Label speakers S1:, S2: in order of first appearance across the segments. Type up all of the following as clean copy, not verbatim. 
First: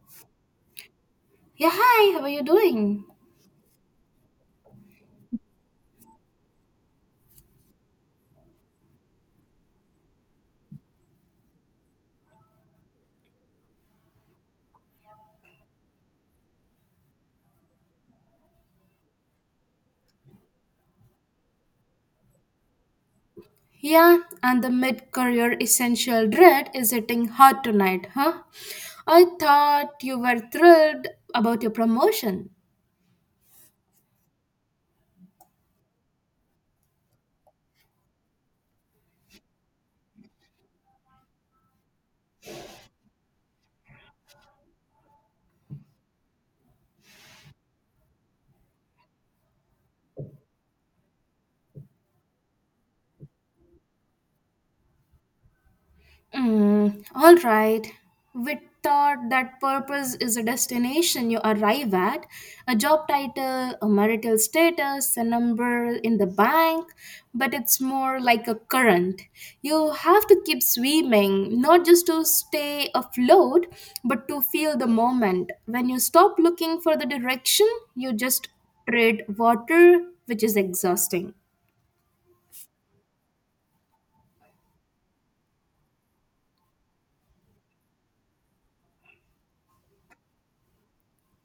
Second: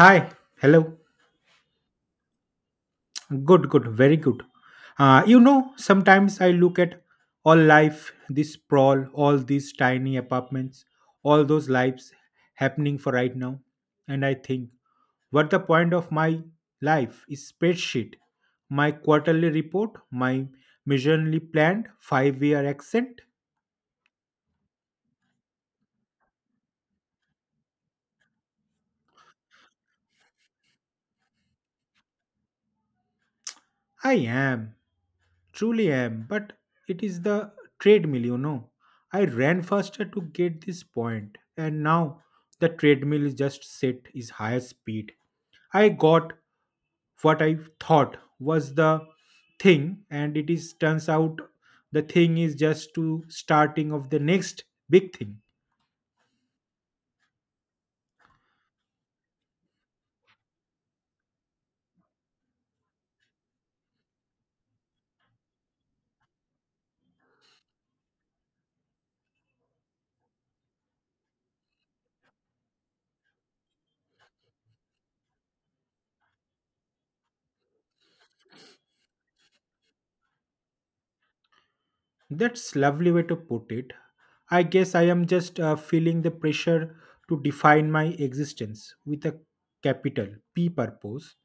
S1: Hi, hello.
S2: Yeah, hi, how are you doing?
S1: Good, good, very good. Sometimes I look at all life, this sprawl, all these tiny apartments, all those lives happening for right now, and I think, what the point of my life is spreadsheet, my quarterly report, my miserably planned 5-year accent?
S2: Yeah, and the mid career essential dread is hitting hard tonight, huh? I thought you were thrilled about your promotion.
S1: I am. Truly am, but it is the treadmill. I ran faster to get this point, and now the treadmill is just set is higher speed. I got what I thought was the thing, and it is turns out the thing is just to starting of the next big thing.
S2: Mm, all right. We thought that purpose is a destination you arrive at, a job title, a marital status, a number in the bank, but it's more like a current. You have to keep swimming, not just to stay afloat, but to feel the moment. When you stop looking for the direction, you just tread water, which is exhausting.
S1: That's lovely way to put it. I guess I am just feeling the pressure to define my existence with a capital P purpose.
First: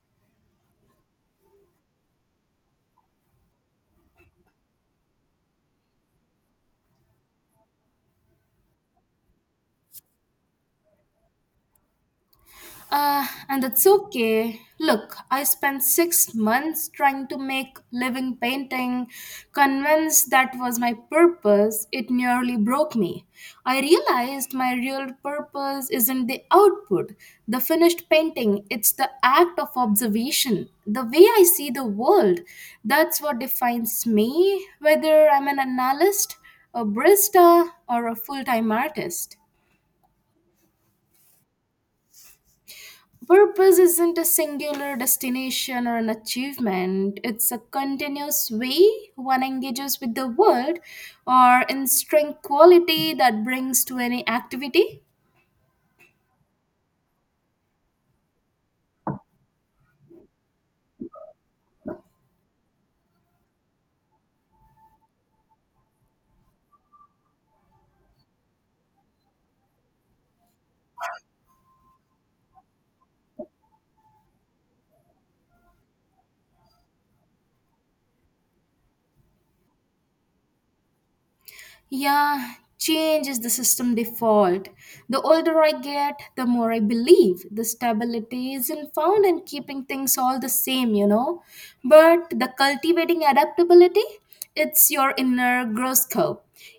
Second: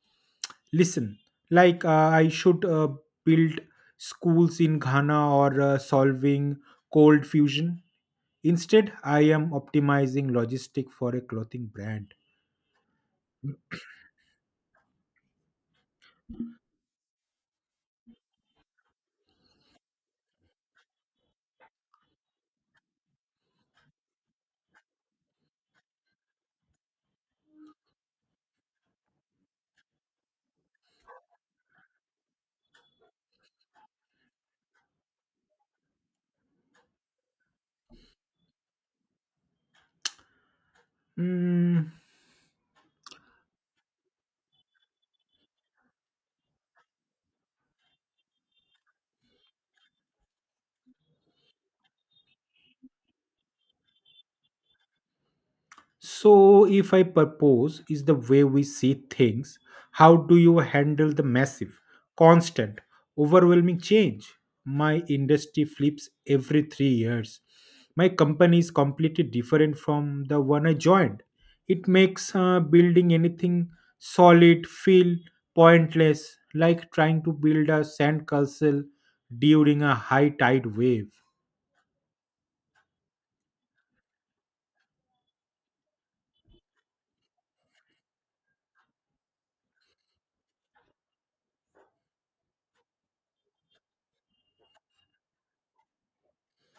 S1: Listen, like I should build schools in Ghana or solving cold fusion. Instead, I am optimizing logistic for a clothing brand.
S2: And that's okay. Look, I spent 6 months trying to make living painting, convinced that was my purpose. It nearly broke me. I realized my real purpose isn't the output, the finished painting, it's the act of observation, the way I see the world. That's what defines me, whether I'm an analyst, a barista, or a full time artist.
S1: Hmm.
S2: Purpose isn't a singular destination or an achievement, it's a continuous way one engages with the world or in strength quality that brings to any activity.
S1: So, if I propose, is the way we see things, how do you handle the massive, constant, overwhelming change? My industry flips every 3 years. My company is completely different from the one I joined. It makes building anything solid feel pointless, like trying to build a sandcastle during a high tide wave.
S2: Yeah, change is the system default. The older I get, the more I believe the stability isn't found in keeping things all the same, you know. But the cultivating adaptability, it's your inner growth curve.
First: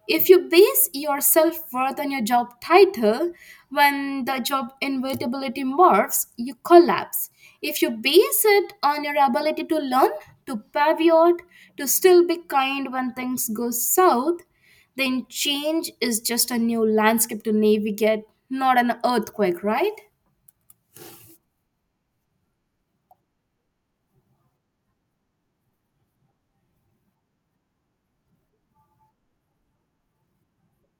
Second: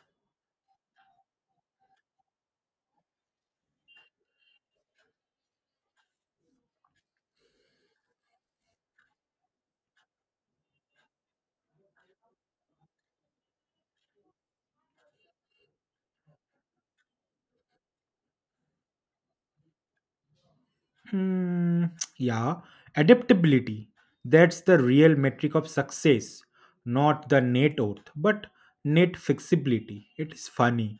S2: If you base your self worth on your job title, when the job inevitability morphs, you collapse. If you base it on your ability to learn, to pivot, to still be kind when things go south, then change is just a new landscape to navigate, not an earthquake, right?
S1: Mm, yeah, adaptability. That's the real metric of success, not the net worth, but net flexibility. It is funny.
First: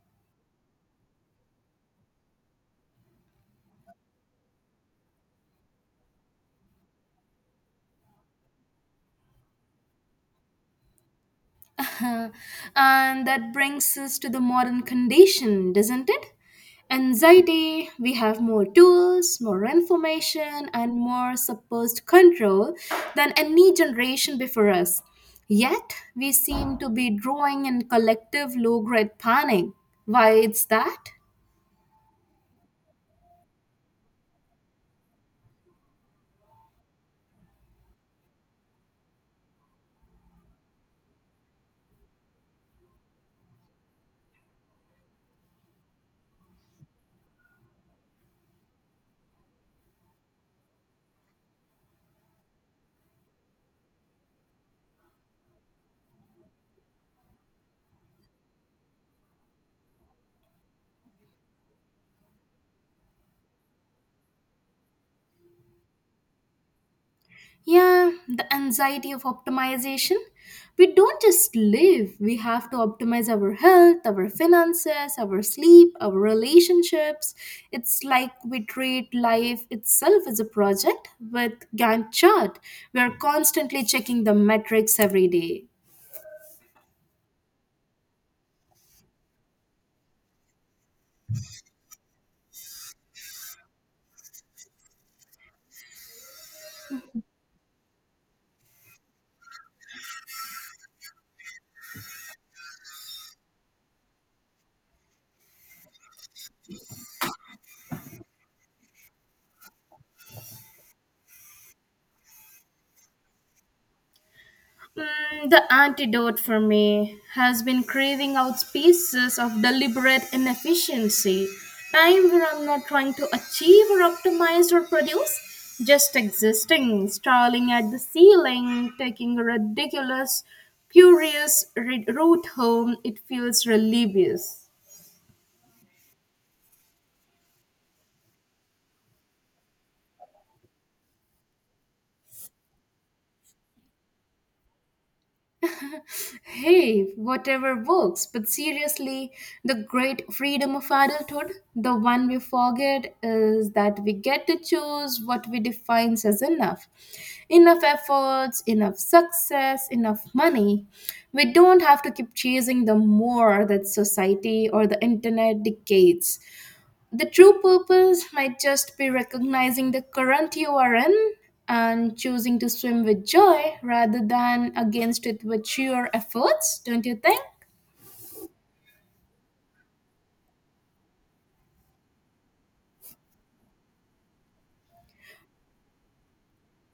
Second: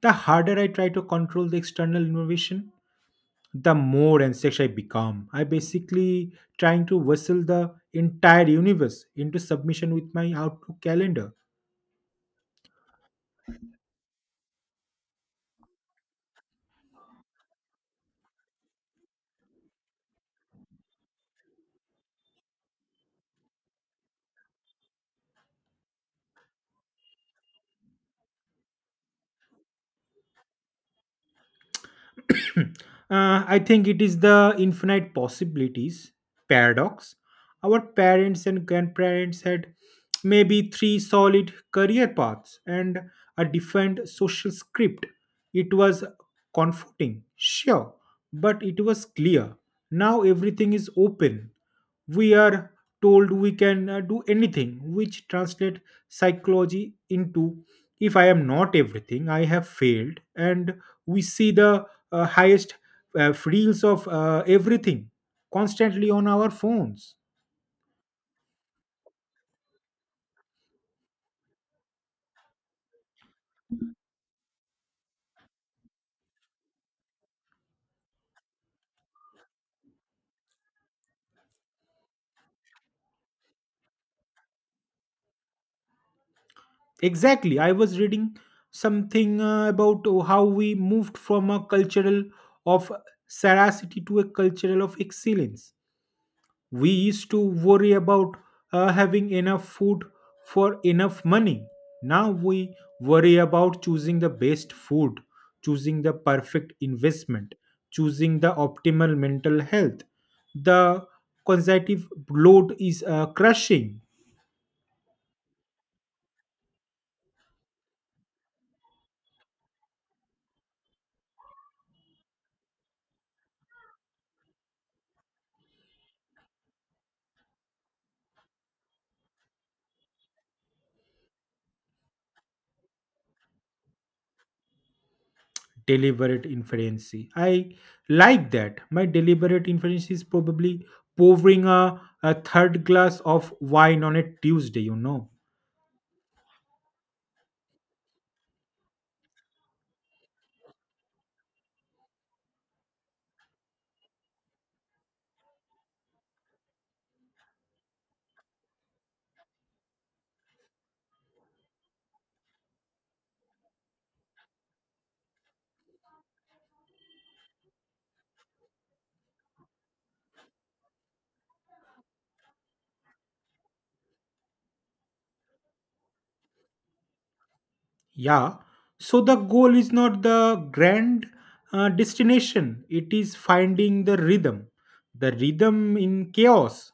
S1: The harder I try to control the external innovation, the more anxious I become. I basically trying to wrestle the entire universe into submission with my Outlook calendar.
S2: Uh-huh. And that brings us to the modern condition, doesn't it? Anxiety, we have more tools, more information, and more supposed control than any generation before us. Yet, we seem to be drawing in collective low grade panic. Why it's that?
S1: I think it is the infinite possibilities paradox. Our parents and grandparents had maybe three solid career paths and a defined social script. It was comforting, sure, but it was clear. Now everything is open. We are told we can do anything, which translate psychology into if I am not everything, I have failed. And we see the highest reels of everything constantly on our phones.
S2: Yeah, the anxiety of optimization. We don't just live, we have to optimize our health, our finances, our sleep, our relationships. It's like we treat life itself as a project with Gantt chart. We are constantly checking the metrics every day.
S1: Exactly. I was reading something about how we moved from a cultural of saracity to a cultural of excellence. We used to worry about having enough food for enough money. Now we worry about choosing the best food, choosing the perfect investment, choosing the optimal mental health. The consecutive load is crushing.
S2: Mm, the antidote for me has been craving out spaces of deliberate inefficiency, time where I'm not trying to achieve or optimize or produce, just existing, staring at the ceiling, taking a ridiculous, curious route home. It feels religious.
S1: Deliberate inferency. I like that. My deliberate inference is probably pouring a third glass of wine on a Tuesday.
S2: Hey, whatever works. But seriously, the great freedom of adulthood, the one we forget is that we get to choose what we define as enough. Enough efforts, enough success, enough money. We don't have to keep chasing the more that society or the internet dictates. The true purpose might just be recognizing the current you are in and choosing to swim with joy rather than against it with sheer efforts, don't you think?
S1: Yeah. So the goal is not the grand destination, it is finding the rhythm. The rhythm in chaos.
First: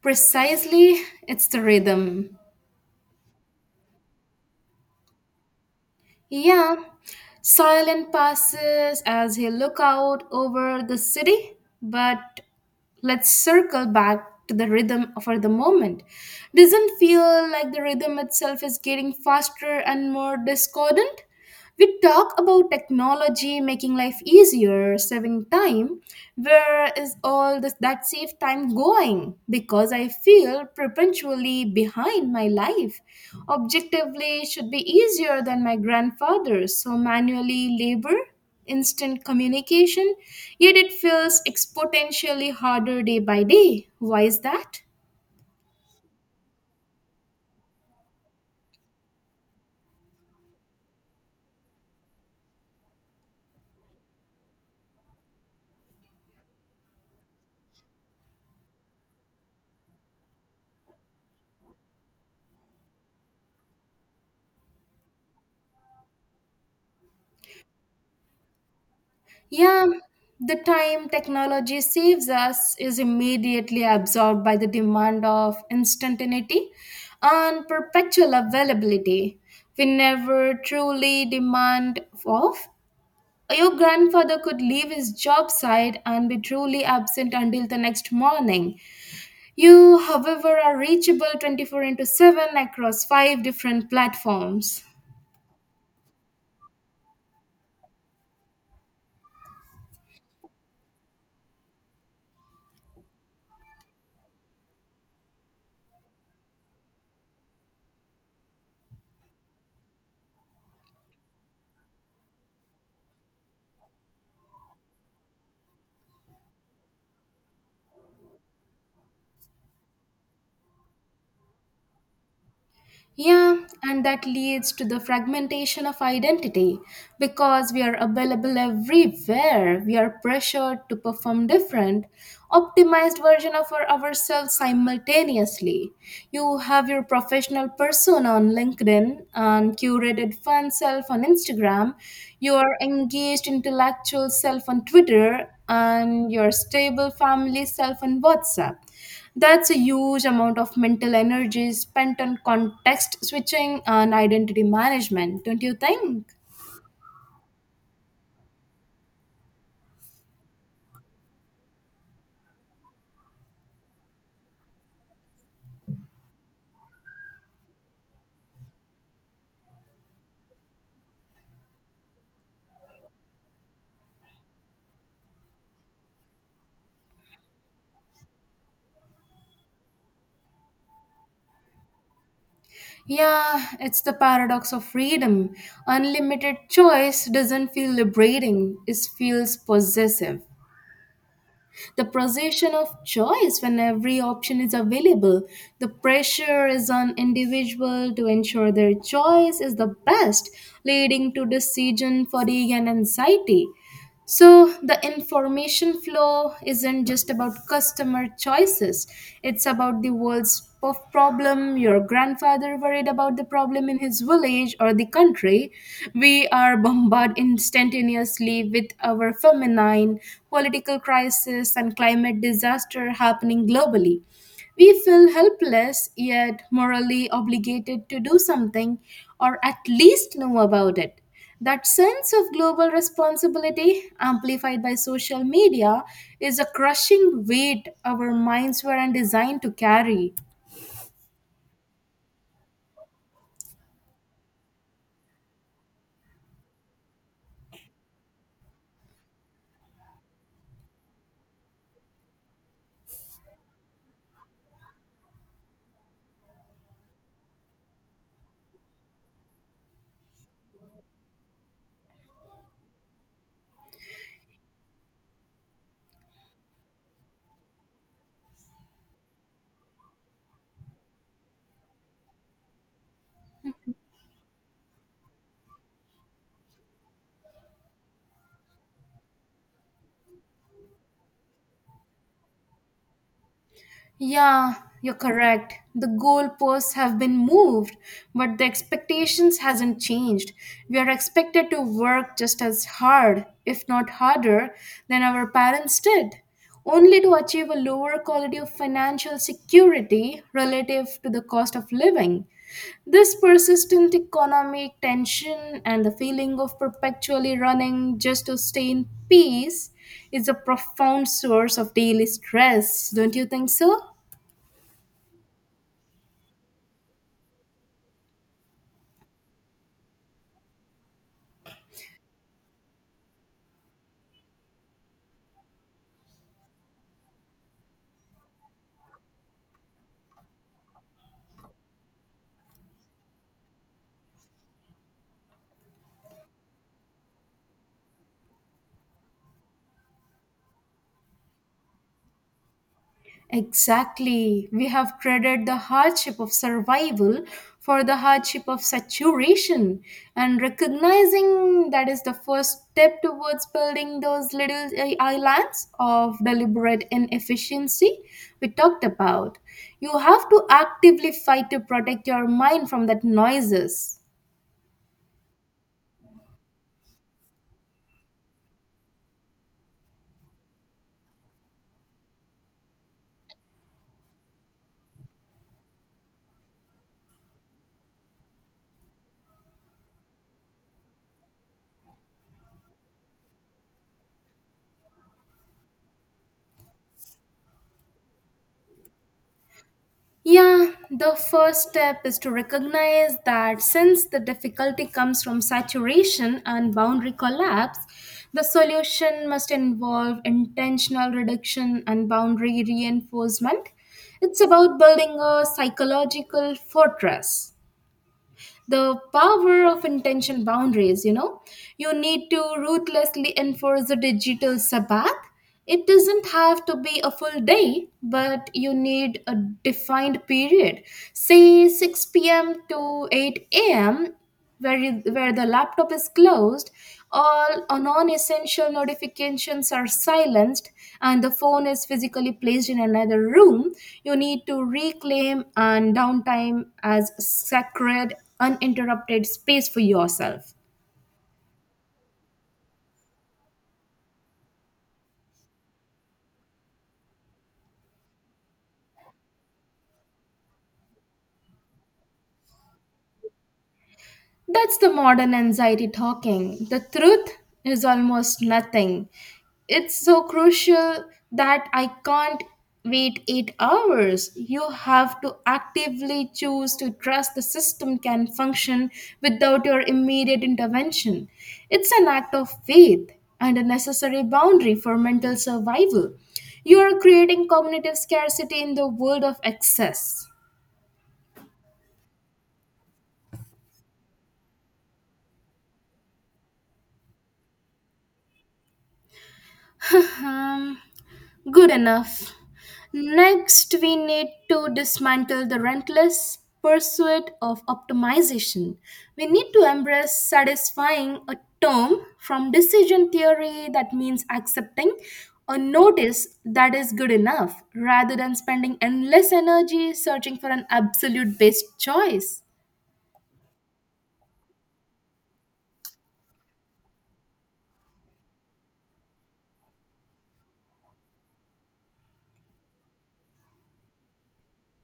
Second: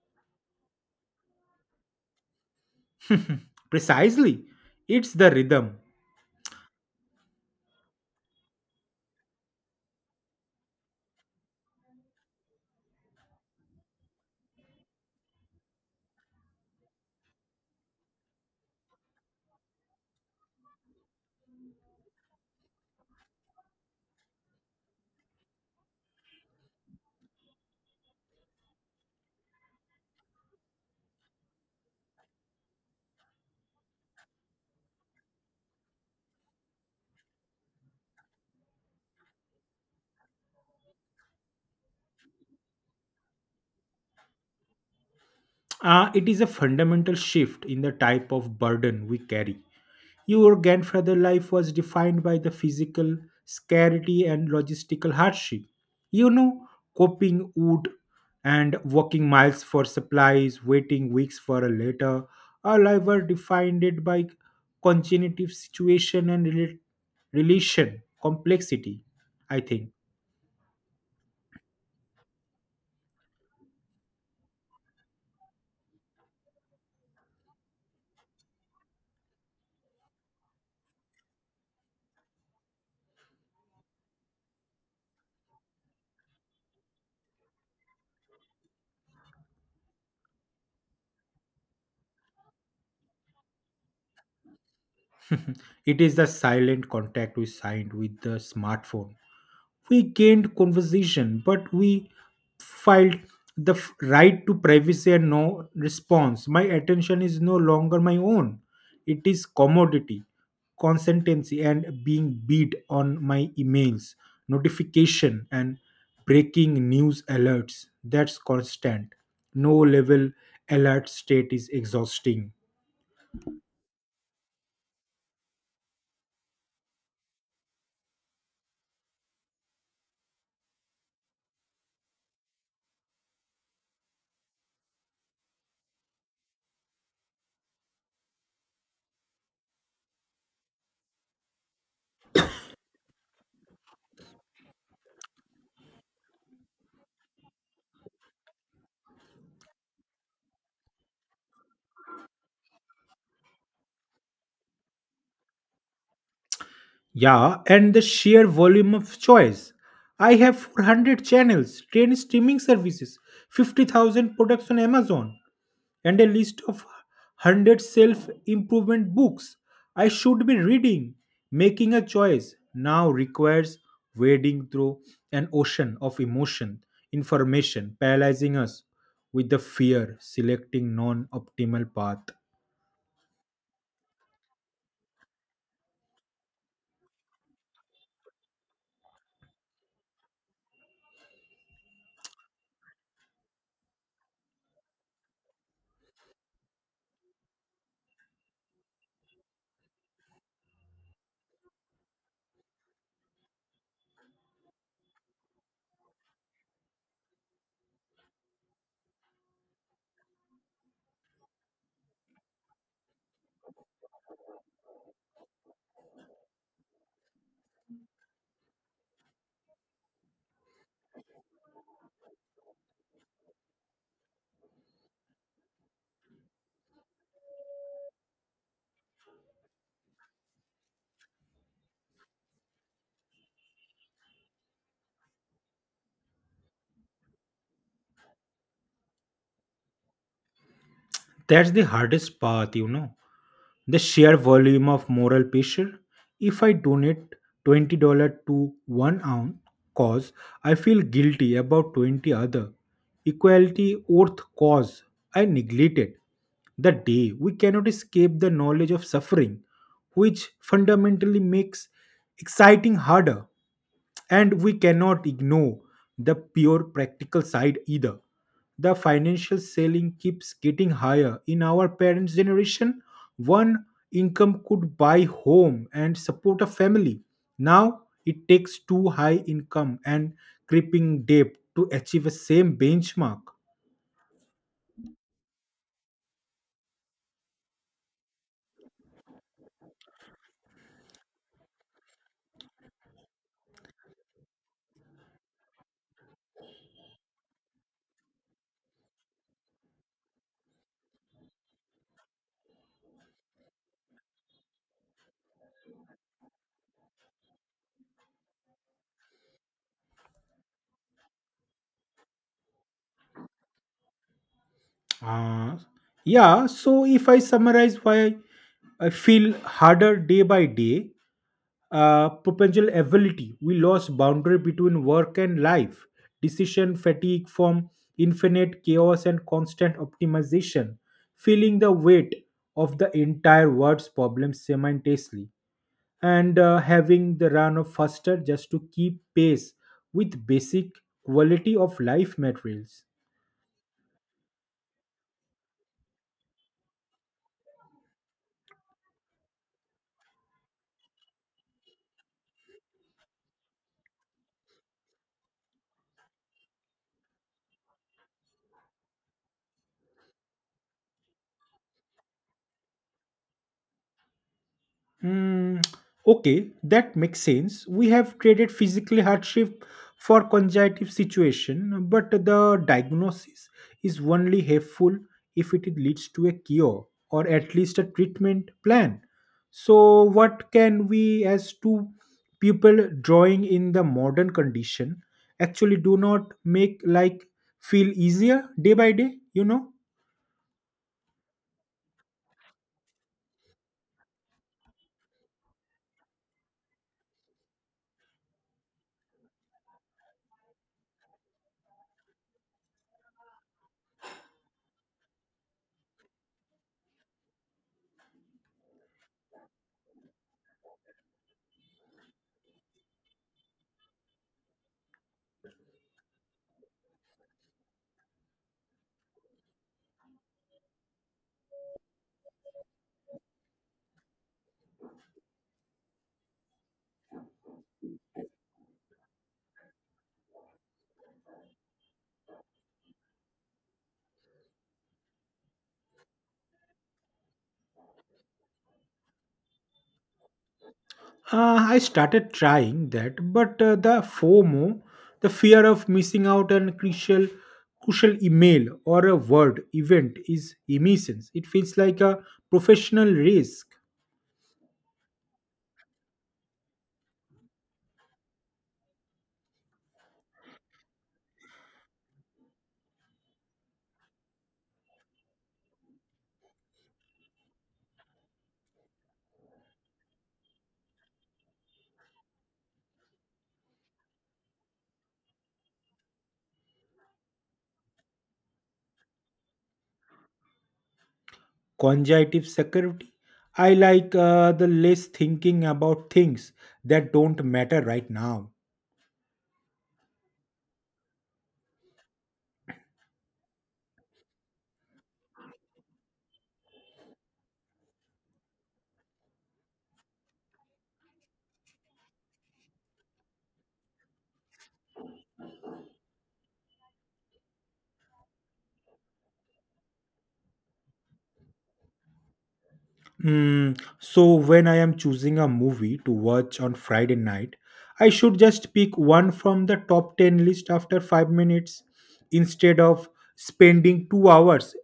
S2: Precisely, it's the rhythm.
S1: Precisely. It's the rhythm.
S2: Yeah, silent passes as he look out over the city, but let's circle back to the rhythm for the moment. Doesn't feel like the rhythm itself is getting faster and more discordant? We talk about technology making life easier, saving time. Where is all this that saved time going? Because I feel perpetually behind my life. Objectively it should be easier than my grandfather's. So manually labor, instant communication, yet it feels exponentially harder day by day. Why is that?
S1: It is a fundamental shift in the type of burden we carry. Your grandfather's life was defined by the physical scarcity and logistical hardship. You know, coping wood and walking miles for supplies, waiting weeks for a letter. Our life were defined it by congenitive situation and relation complexity. I
S2: Yeah,
S1: think
S2: the time technology saves us is immediately absorbed by the demand of instantaneity and perpetual availability. We never truly demand off. Your grandfather could leave his job site and be truly absent until the next morning. You, however, are reachable 24 into 7 across five different platforms.
S1: it is the silent contact we signed with the smartphone. We gained conversation, but we filed right to privacy and no response. My attention is no longer my own. It is commodity. Consistency and being beat on my emails notification and breaking news alerts, that's constant. No level alert state is exhausting.
S2: Yeah, and that leads to the fragmentation of identity because we are available everywhere. We are pressured to perform different, optimized version of ourselves simultaneously. You have your professional persona on LinkedIn and curated fun self on Instagram, your engaged intellectual self on Twitter, and your stable family self on WhatsApp. That's a huge amount of mental energy spent on context switching and identity management, don't you think?
S1: Yeah, and the sheer volume of choice. I have 400 channels, 10 streaming services, 50,000 products on Amazon, and a list of 100 self improvement books I should be reading. Making a choice now requires wading through an ocean of emotion, information, paralyzing us with the fear, selecting non optimal path.
S2: Yeah, it's the paradox of freedom. Unlimited choice doesn't feel liberating, it feels possessive. The possession of choice when every option is available, the pressure is on individual to ensure their choice is the best, leading to decision fatigue and anxiety. So, the information flow isn't just about customer choices, it's about the world's problem. Your grandfather worried about the problem in his village or the country. We are bombarded instantaneously with our feminine, political crisis, and climate disaster happening globally. We feel helpless yet morally obligated to do something or at least know about it. That sense of global responsibility, amplified by social media, is a crushing weight our minds weren't designed to carry.
S1: That's the hardest path. The sheer volume of moral pressure. If I donate $20 to one ounce cause, I feel guilty about 20 other equality worth cause I neglected. The day we cannot escape the knowledge of suffering, which fundamentally makes exciting harder. And we cannot ignore the pure practical side either. The financial ceiling keeps getting higher. In our parents generation, one income could buy home and support a family. Now it takes two high income and creeping debt to achieve the same benchmark.
S2: Yeah, you're correct. The goalposts have been moved, but the expectations hasn't changed. We are expected to work just as hard, if not harder, than our parents did, only to achieve a lower quality of financial security relative to the cost of living. This persistent economic tension and the feeling of perpetually running just to stay in peace, it's a profound source of daily stress, don't you think so?
S1: uh, yeah, so if I summarize why I feel harder day by day, propensal ability. We lost boundary between work and life. Decision fatigue from infinite chaos and constant optimization, feeling the weight of the entire world's problem simultaneously, and having the run of faster just to keep pace with basic quality of life materials.
S2: Exactly. We have traded the hardship of survival for the hardship of saturation. And recognizing that is the first step towards building those little islands of deliberate inefficiency we talked about. You have to actively fight to protect your mind from that noises.
S1: Hmm. Okay, that makes sense. We have traded physical hardship for cognitive situation, but the diagnosis is only helpful if it leads to a cure or at least a treatment plan. So, what can we, as two people drawing in the modern condition, actually do not make like feel easier day by day?
S2: Yeah, the first step is to recognize that since the difficulty comes from saturation and boundary collapse, the solution must involve intentional reduction and boundary reinforcement. It's about building a psychological fortress, the power of intention boundaries, you know. You need to ruthlessly enforce a digital sabbath. It doesn't have to be a full day, but you need a defined period, say 6 p.m to 8 a.m, where the laptop is closed, all non essential notifications are silenced, and the phone is physically placed in another room. You need to reclaim and downtime as sacred, uninterrupted space for yourself.
S1: I started trying that, but the FOMO, the fear of missing out on crucial email or a word event, is immense. It feels like a professional risk.
S2: That's the modern anxiety talking. The truth is almost nothing. It's so crucial that I can't wait 8 hours. You have to actively choose to trust the system can function without your immediate intervention. It's an act of faith and a necessary boundary for mental survival. You are creating cognitive scarcity in the world of excess.
S1: Conjunctive security. I like the less thinking about things that don't matter right now.
S2: Um, Good enough. Next, we need to dismantle the relentless pursuit of optimization. We need to embrace satisfying, a term from decision theory that means accepting a notice that is good enough rather than spending endless energy searching for an absolute best choice.
S1: Mm, so when I am choosing a movie to watch on Friday night, I should just pick one from the top 10 list after 5 minutes instead of spending 2 hours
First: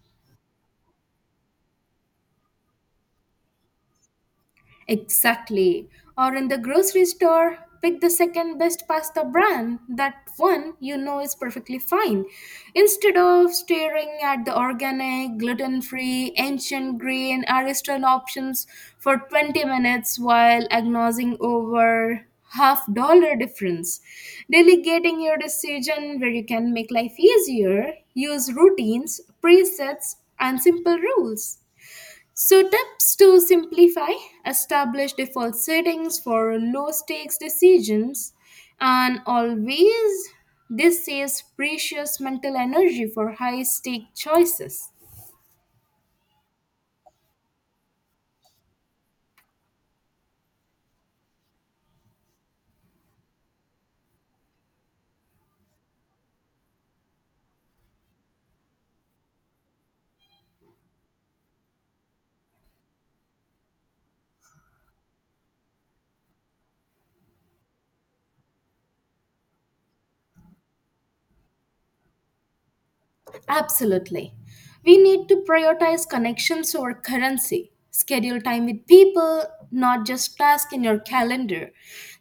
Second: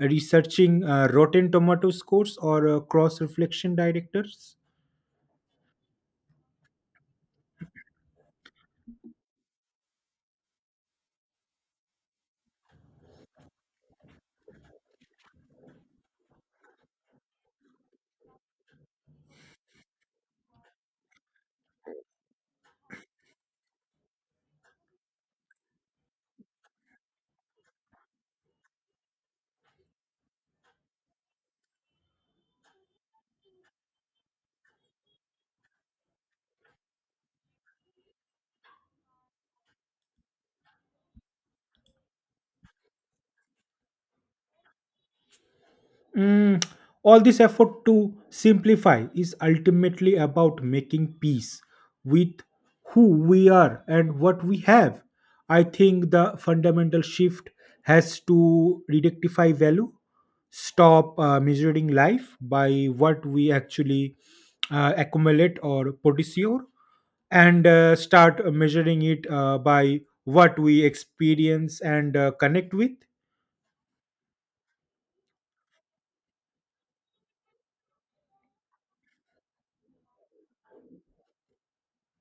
S1: researching Rotten Tomato scores or cross reflection directors.
S2: Exactly. Or in the grocery store, pick the second best pasta brand, that one you know is perfectly fine. Instead of staring at the organic, gluten free, ancient grain, artisan options for 20 minutes while agonizing over half dollar difference. Delegating your decision where you can make life easier, use routines, presets, and simple rules. So, tips to simplify: establish default settings for low stakes decisions and always this saves precious mental energy for high stake choices.
S1: Mm, all this effort to simplify is ultimately about making peace with who we are and what we have. I think the fundamental shift has to rectify value, stop measuring life by what we actually accumulate or procure, and start measuring it by what we experience and connect with.
S2: Absolutely. We need to prioritize connections over currency. Schedule time with people, not just tasks in your calendar.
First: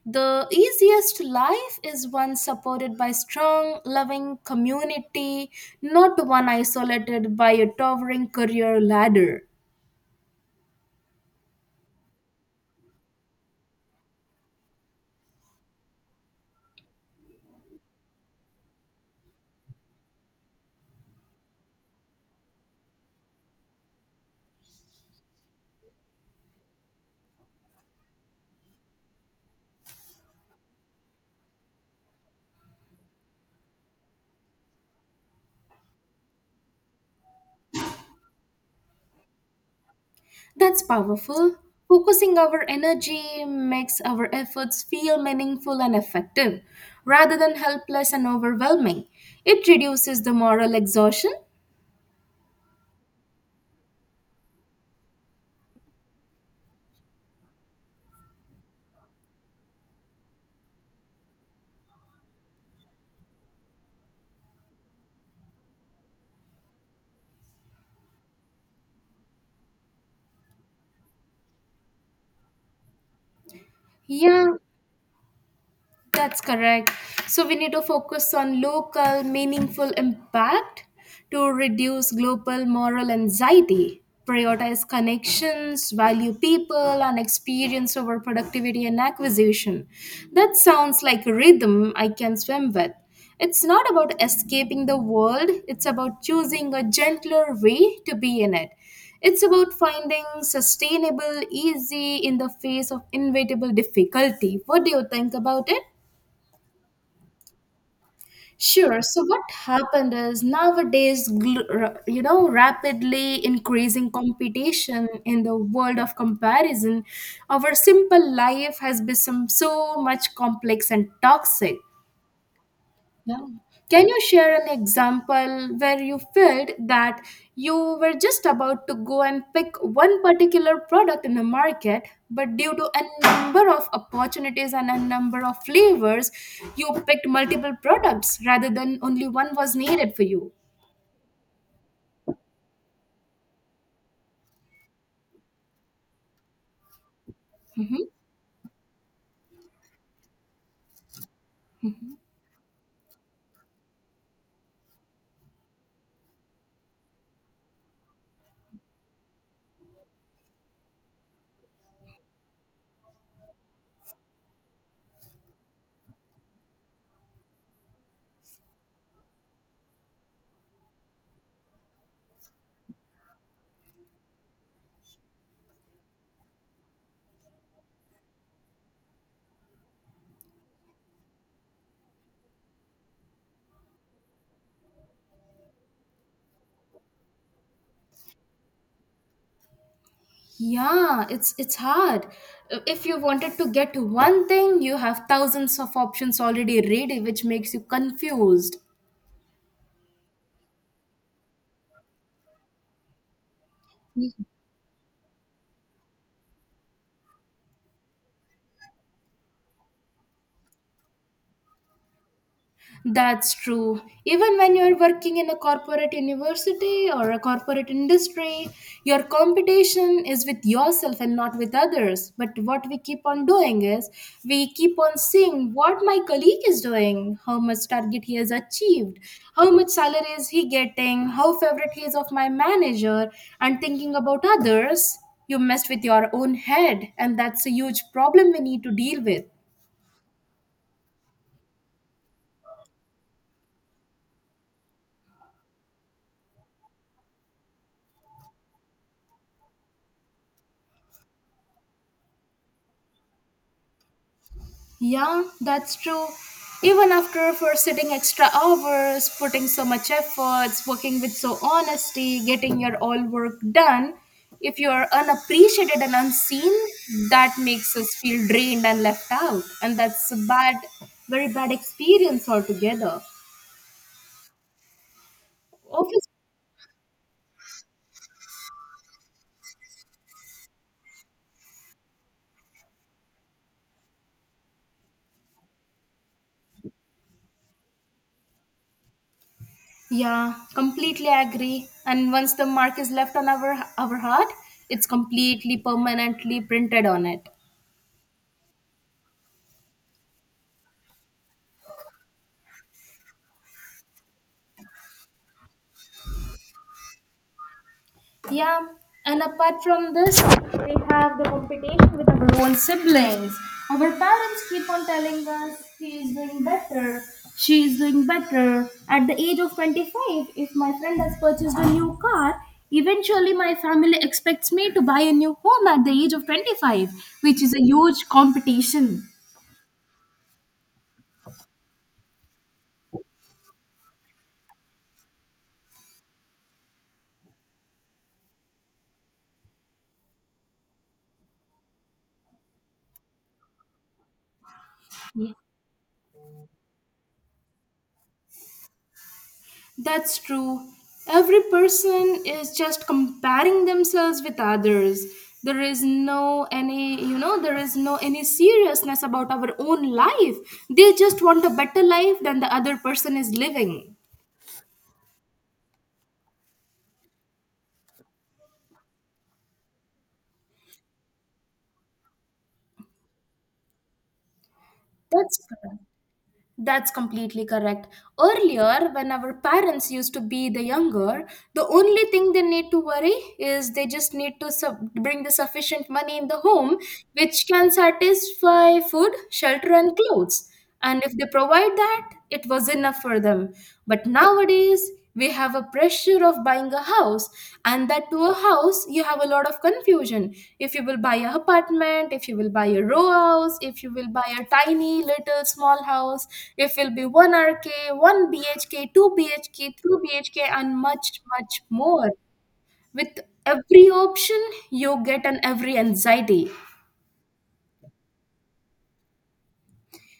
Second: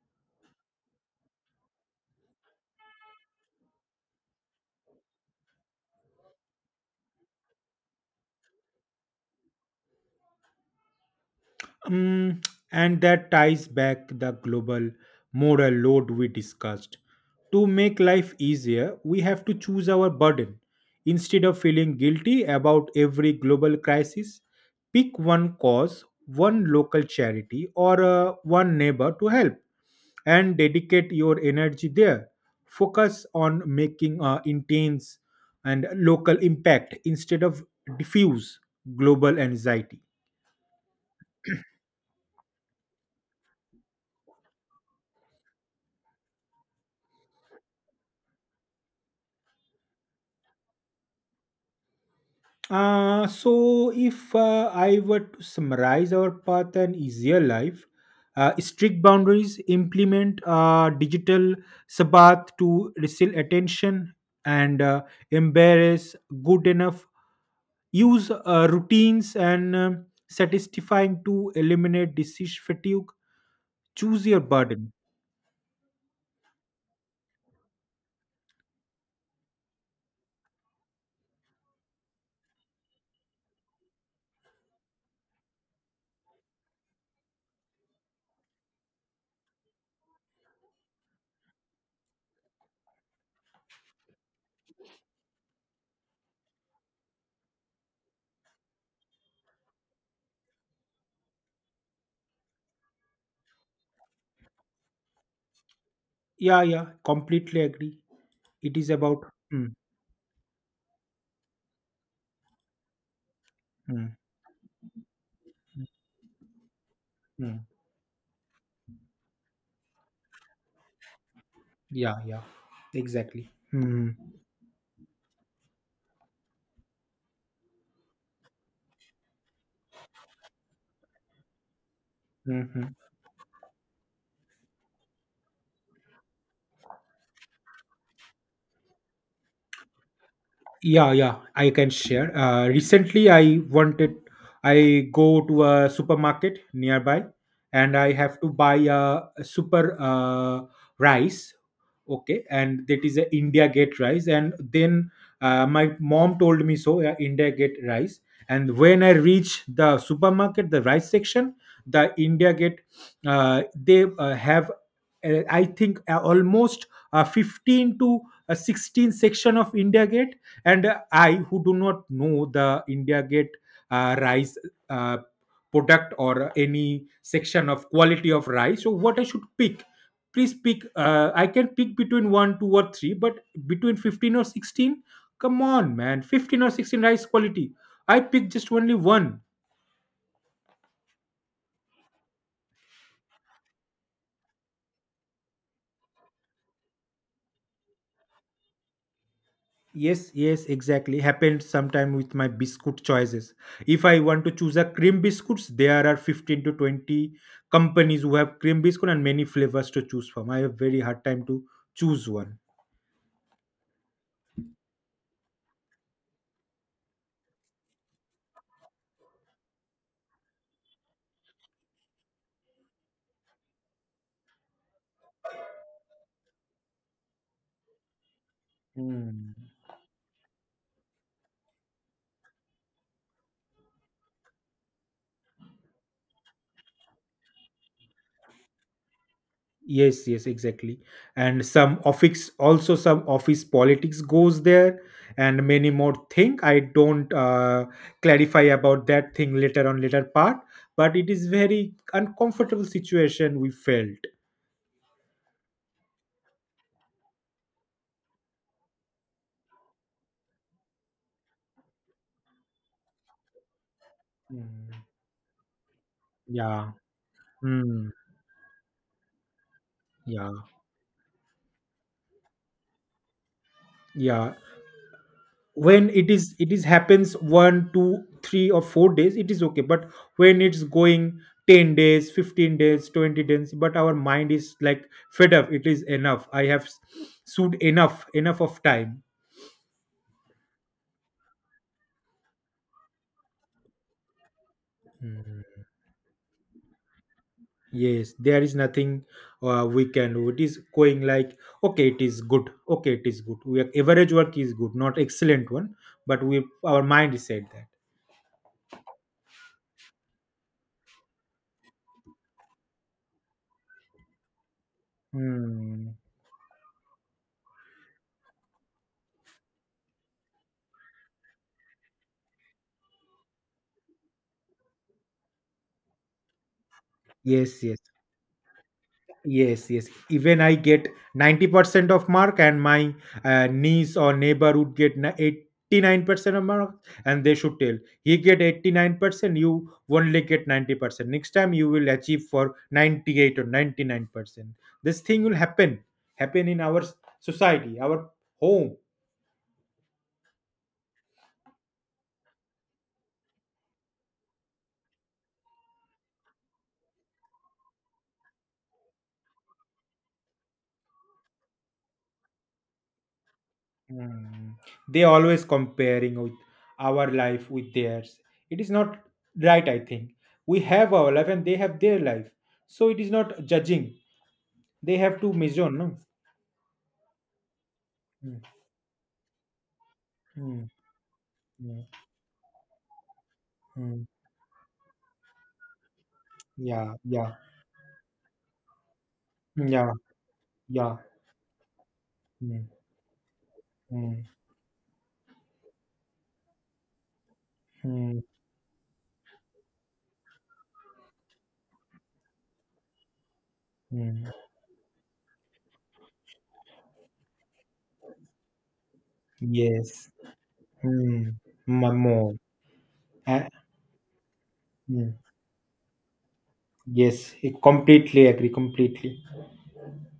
S2: The easiest life is one supported by strong, loving community, not one isolated by a towering career ladder.
S1: Um and that ties back the global moral load we discussed. To make life easier, we have to choose our burden. Instead of feeling guilty about every global crisis, pick one cause, one local charity, or one neighbor to help and dedicate your energy there. Focus on making intense and local impact instead of diffuse global anxiety.
S2: That's powerful. Focusing our energy makes our efforts feel meaningful and effective rather than helpless and overwhelming. It reduces the moral exhaustion.
S1: So, if I were to summarize our path and easier life, strict boundaries, implement a digital sabbath to receive attention and embarrass good enough, use routines and satisfying to eliminate disease fatigue,
S2: 一
S1: choose your
S2: 样
S1: burden.
S2: That's correct. So we need to focus on local, meaningful impact to reduce global moral anxiety, prioritize connections, value people, and experience over productivity and acquisition. That sounds like a rhythm I can swim with. It's not about escaping the world, it's about choosing a gentler way to be in it. It's about finding sustainable, easy in the face of inevitable difficulty. What do you think about it?
S1: Yeah, yeah, completely agree. It is
S2: Sure. So
S1: about.
S2: what
S1: Mm,
S2: happened is nowadays, you know, rapidly increasing
S1: mm,
S2: competition in the world of comparison,
S1: mm.
S2: our simple life has become so much complex and toxic.
S1: Yeah, yeah,
S2: Yeah.
S1: exactly.
S2: Can
S1: Mm-hmm.
S2: you share an example where you felt that you were just about to go and pick one particular product in the market, but due to a number of opportunities and a number of flavors, you picked multiple products rather than only one was needed for you?
S1: Yeah, yeah, I can share. Recently, I wanted, I go to a supermarket nearby, and I have to buy a super rice. Okay, and that is a India Gate rice. And then my mom told me so, India Gate rice. And when I reach the supermarket, the rice section, the India Gate, they have, I think, almost 15 to a 16 section of India Gate. And I who do not know the India Gate rice uh, product or any section of quality of rice, so what I should pick? Please pick, I can pick between 1 2 or 3, but between 15 or 16, come on man, 15 or 16 rice quality, I pick just only one.
S2: Yeah, it's hard. If you wanted to get one thing, you have thousands of options already ready, which makes you confused.
S1: Yes, yes, exactly. Happened sometime with my biscuit choices. If I want to choose a cream biscuits, there are 15 to 20 companies who have cream biscuit and many flavors to choose from. I have very hard time to choose one.
S2: That's true. Even when you're working in a corporate university or a corporate industry, your competition is with yourself and not with others. But what we keep on doing is we keep on seeing what my colleague is doing, how much target he has achieved,
S1: Hmm.
S2: how much salary is he getting, how favorite he is of my manager, and thinking about others, you messed with your own head. And that's a huge problem we need to deal with.
S1: Yes, yes, exactly. And some office, also some office politics goes there, and many more thing. I don't clarify about that thing later on later part, but it is very uncomfortable situation we felt.
S2: Yeah, that's true. Even after for sitting extra hours, putting so much efforts, working with so honesty, getting your all work done, if
S1: Hmm.
S2: you're unappreciated and unseen,
S1: Yeah.
S2: that makes
S1: Hmm.
S2: us feel drained and left out. And that's a
S1: Yeah,
S2: bad, very bad experience altogether.
S1: yeah. When
S2: Office,
S1: it is, happens one, two, 3 or 4 days, it is okay. But when it's going 10 days, 15 days, 20 days, but our mind is like fed up. It is enough. I have sued enough, enough of time.
S2: yeah, completely agree. And once the mark is left on our heart, it's completely
S1: Mm,
S2: permanently printed on it.
S1: yes, there is nothing we can do. It is going like, okay, it is good. Okay, it is good. We are, average work is good, not excellent one, but we our mind is said that.
S2: Yeah, and apart from this, we have the competition with our own siblings. Our parents keep on telling us
S1: Hmm.
S2: he is doing better, she is doing better. At the age of 25, if my friend has purchased a new car, eventually my family expects me to buy a new home at the age of 25, which is a
S1: Yes, yes.
S2: huge competition.
S1: Yes, yes. Even I get 90% of mark, and my niece or neighbor would get 89% of mark, and they should tell, he get 89%, you only get 90%. Next time you will achieve for 98 or 99%. This thing will happen in our society, our home.
S2: That's true. Every person is just comparing themselves with others. There is no any, there is no any seriousness about our own life. They just want a better life than the other person is living.
S1: Hmm. They always comparing with our life with theirs. It is not right, I think. We have our life and they have their life. So it is not judging. They have to
S2: That's
S1: measure,
S2: correct.
S1: no?
S2: That's completely correct.
S1: Mm,
S2: Earlier, when our parents used to be the
S1: mm,
S2: younger, the
S1: mm,
S2: only thing they need to worry is they
S1: mm.
S2: just need to bring the sufficient money in the home,
S1: Yeah, yeah,
S2: which can satisfy food, shelter,
S1: yeah,
S2: and clothes.
S1: yeah.
S2: And if they provide that, it was
S1: Mm,
S2: enough for them. But
S1: mm,
S2: nowadays, we have a pressure of buying a house, and that to
S1: mm,
S2: a house you have a lot of confusion if you will buy a apartment, if you will buy a row house, if you will buy
S1: mm.
S2: a tiny little small house, if it will be 1 rk 1 bhk 2 bhk 3
S1: Yes.
S2: bhk and much
S1: Mm,
S2: much more
S1: more.
S2: with
S1: Uh,
S2: every option. You
S1: mm.
S2: get an every anxiety.
S1: Yes, I completely agree, completely.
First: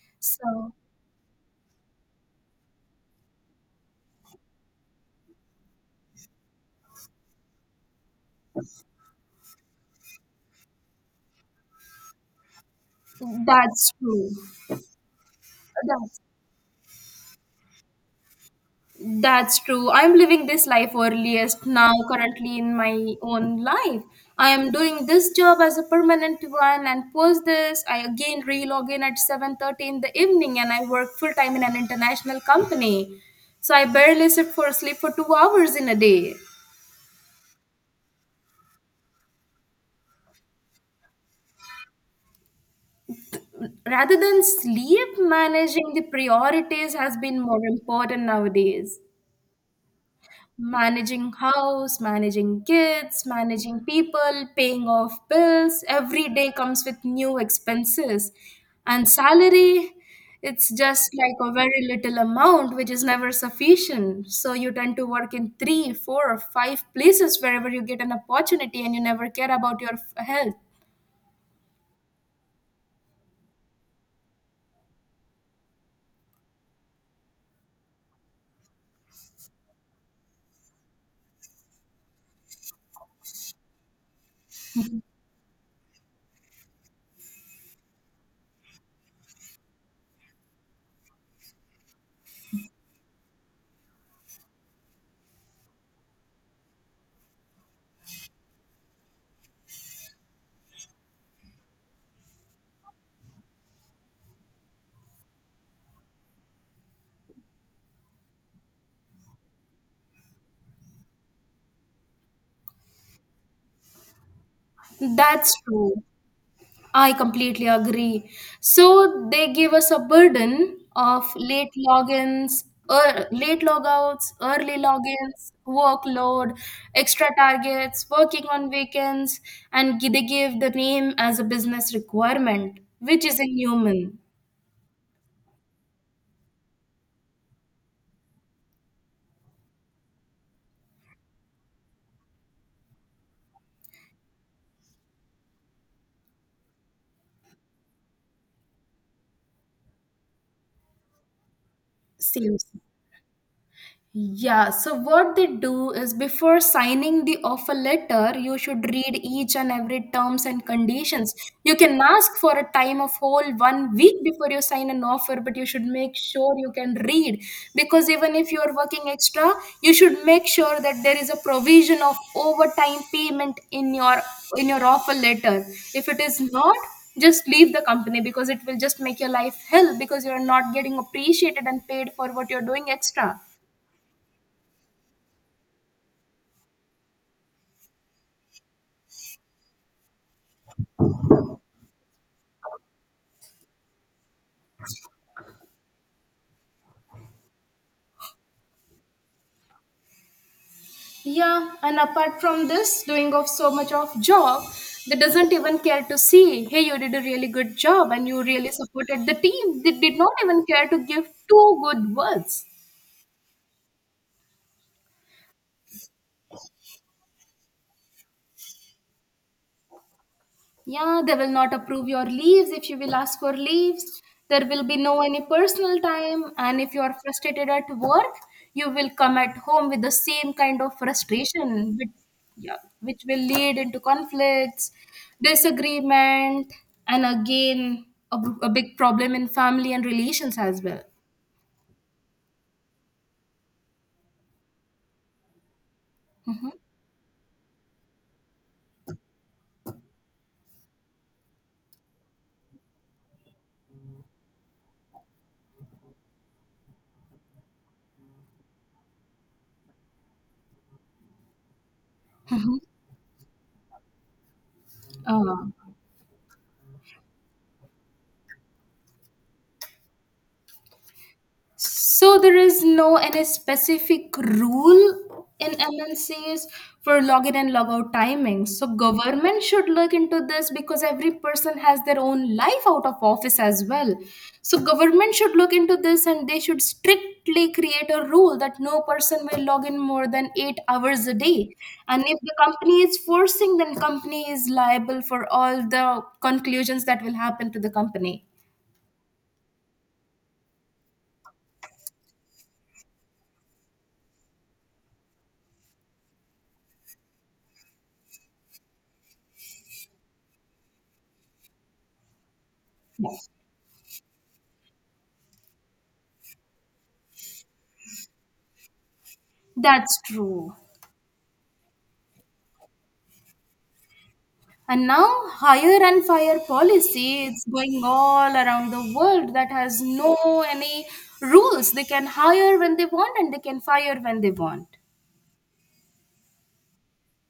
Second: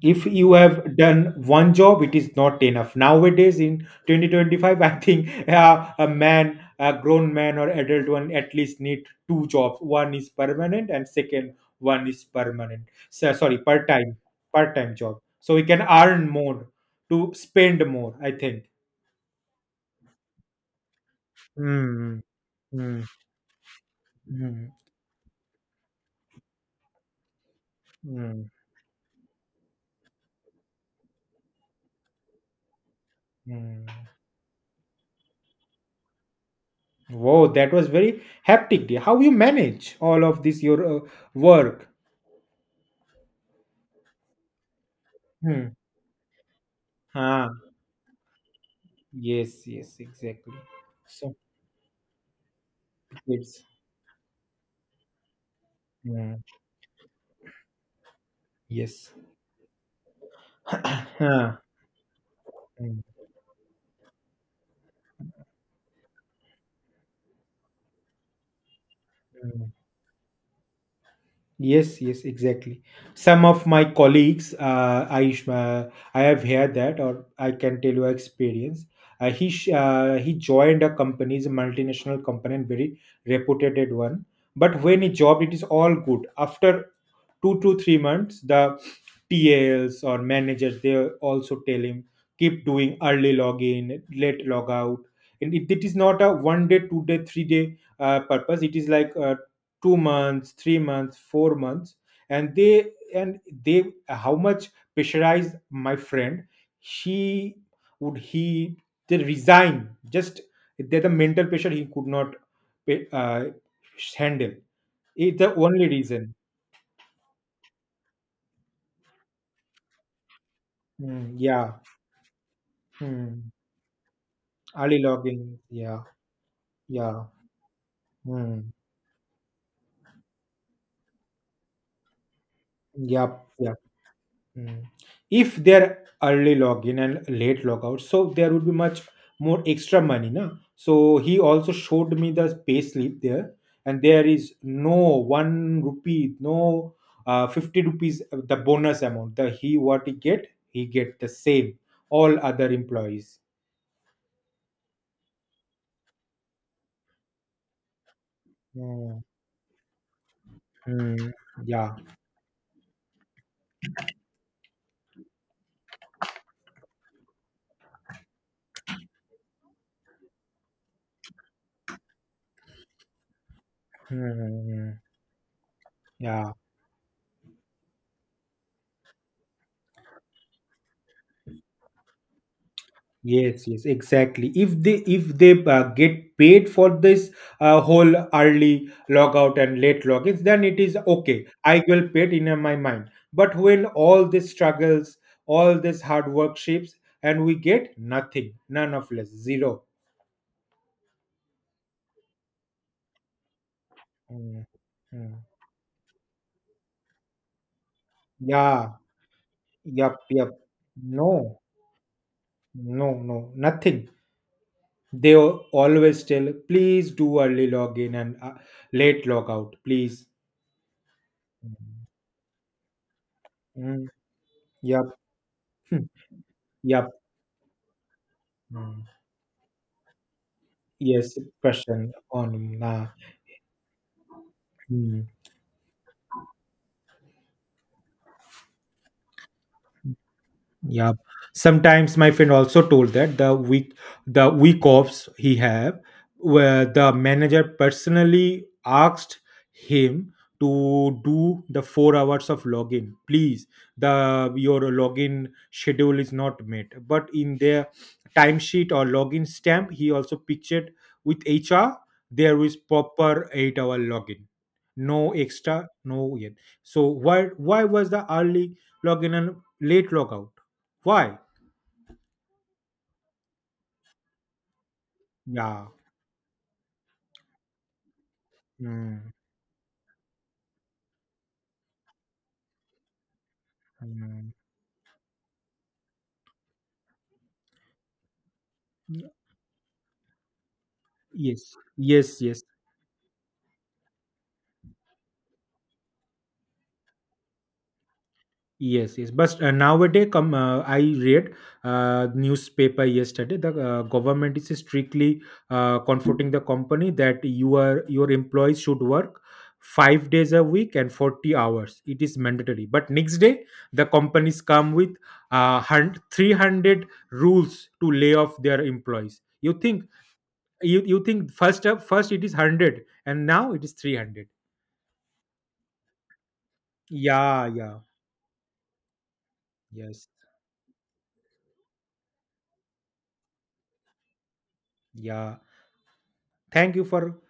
S1: If you
S2: So
S1: have done one job, it is not enough nowadays in 2025. I think a man, a grown man or adult one, at least need two jobs. One is permanent and second one is permanent, so, sorry, part
S2: that's
S1: time
S2: true
S1: part time job, so we can
S2: that's
S1: earn more to spend more, I think.
S2: That's true. I'm living this life earliest now,
S1: Mm,
S2: currently in
S1: mm.
S2: my own life. I am
S1: Hmm.
S2: doing this job as a permanent one, and post this, I again
S1: Hmm.
S2: relog in at 7:30 in the evening, and I work full time in an international company. So I
S1: Hmm.
S2: barely sit for sleep for 2 hours in a day.
S1: Wow, that was very hectic. How you manage all of this your work?
S2: Rather than sleep,
S1: Hmm.
S2: managing the priorities has been
S1: Huh.
S2: more important nowadays.
S1: Yes, yes, exactly.
S2: Managing
S1: Soft
S2: house, managing kids,
S1: kids.
S2: managing people, paying off bills. Every
S1: Mm,
S2: day comes with new expenses. And
S1: yes.
S2: salary, it's just like a
S1: Huh.
S2: very little amount which
S1: Mm,
S2: is never sufficient. So you tend to work in three, four, or five places wherever you get an opportunity and you never care
S1: mm.
S2: about your health.
S1: Yes, yes, exactly. Some of my colleagues, I have heard that, or I can tell you experience. He joined a company, is a multinational company, and very reputed one. But when he job, it is all good. After 2 to 3 months, the tals or managers, they also tell him keep doing early login late log out. And it is not a 1 day 2 day 3 day purpose. It is like 2 months 3 months 4 months. And they and they, how much pressurized my friend, she would he, they resign just that the mental pressure he could not uh, handle. It's
S2: That's
S1: the only
S2: true.
S1: reason.
S2: I completely agree. So they give us a burden of
S1: Mm,
S2: late
S1: yeah.
S2: logins,
S1: Mm.
S2: late logouts, early
S1: Early
S2: logins,
S1: login. Yeah.
S2: workload,
S1: Yeah.
S2: extra targets, working on
S1: Mm.
S2: weekends, and they give the name as a business requirement, which is
S1: Yep. Yep.
S2: inhuman.
S1: Mm. If they're early login and late logout, so there would be much more extra money, na? So he also showed me the pay slip there, and there is no 1 rupee, no 50 rupees, the bonus amount. The he what he get the same. All
S2: Seems.
S1: other employees.
S2: Yeah, so what they do is before signing the offer letter, you should read
S1: Mm.
S2: each and every terms and
S1: Mm.
S2: conditions. You
S1: Yeah.
S2: can ask for a time of whole one week before you sign an offer, but you should make sure you can read because even if you are working extra, you should make sure that there is a provision of overtime payment in your
S1: Mm.
S2: offer letter. If it is
S1: Yeah.
S2: not, just leave the company because it will just make your life hell because you are not getting appreciated and paid for what you're doing extra.
S1: Yes, yes, exactly. If they get paid for this whole early logout and late logins, then it is okay. I will pay it in my mind. But when all these struggles, all this hard work shapes, and we get nothing, none of less, zero.
S2: Yeah, and apart from this, doing of so much of job,
S1: Mm,
S2: they
S1: mm.
S2: doesn't even care to see, hey, you did a really good job and you really
S1: Yeah,
S2: supported the team. They
S1: yep,
S2: did not
S1: yep.
S2: even care to give
S1: No,
S2: two good words.
S1: no, no, nothing. They always tell, please do early login and late logout, please.
S2: Yeah, they will not
S1: Mm,
S2: approve your leaves if you will ask for
S1: mm.
S2: leaves. There will be
S1: Yep.
S2: no any personal time. And if you
S1: Yep.
S2: are frustrated at work, you will come at home with the same kind of
S1: Yes,
S2: frustration, which,
S1: question
S2: yeah,
S1: on
S2: which will lead into conflicts,
S1: hmm,
S2: disagreement, and again, a big problem in family and relations as well.
S1: Yeah. Sometimes my friend also told that the week offs he have where the manager personally asked him to do the 4 hours of login. Please, the your login schedule is not met. But in their timesheet or login stamp, he also pictured with HR there is proper 8 hour login. No
S2: Uh,
S1: extra, no yet. So why was the early login and late logout? Why?
S2: So there is no any specific rule in
S1: Yeah.
S2: MNCs for login and logout timings. So
S1: Mm,
S2: government should look into this because every person has their own life out of office as well.
S1: mm.
S2: So government should look into this and they should strictly create a rule that no person will log in more than 8 hours a day.
S1: Yes.
S2: And if
S1: Yes.
S2: the
S1: Yes.
S2: company is forcing then company is liable for all the conclusions that will happen to the company.
S1: Yes. Yes. But nowadays, come. I read newspaper yesterday. The government is strictly comforting the company that your employees should work 5 days a week and 40 hours it is mandatory, but next day the companies come with 300 rules to lay off their employees. You think
S2: That's true.
S1: you think first up first it is 100 and now it is 300?
S2: And now, higher and fire policy it's
S1: Yeah, yeah,
S2: going all around the world that has
S1: yes,
S2: no any rules. They can hire when they want and they can fire when they want.
S1: yeah. Thank you for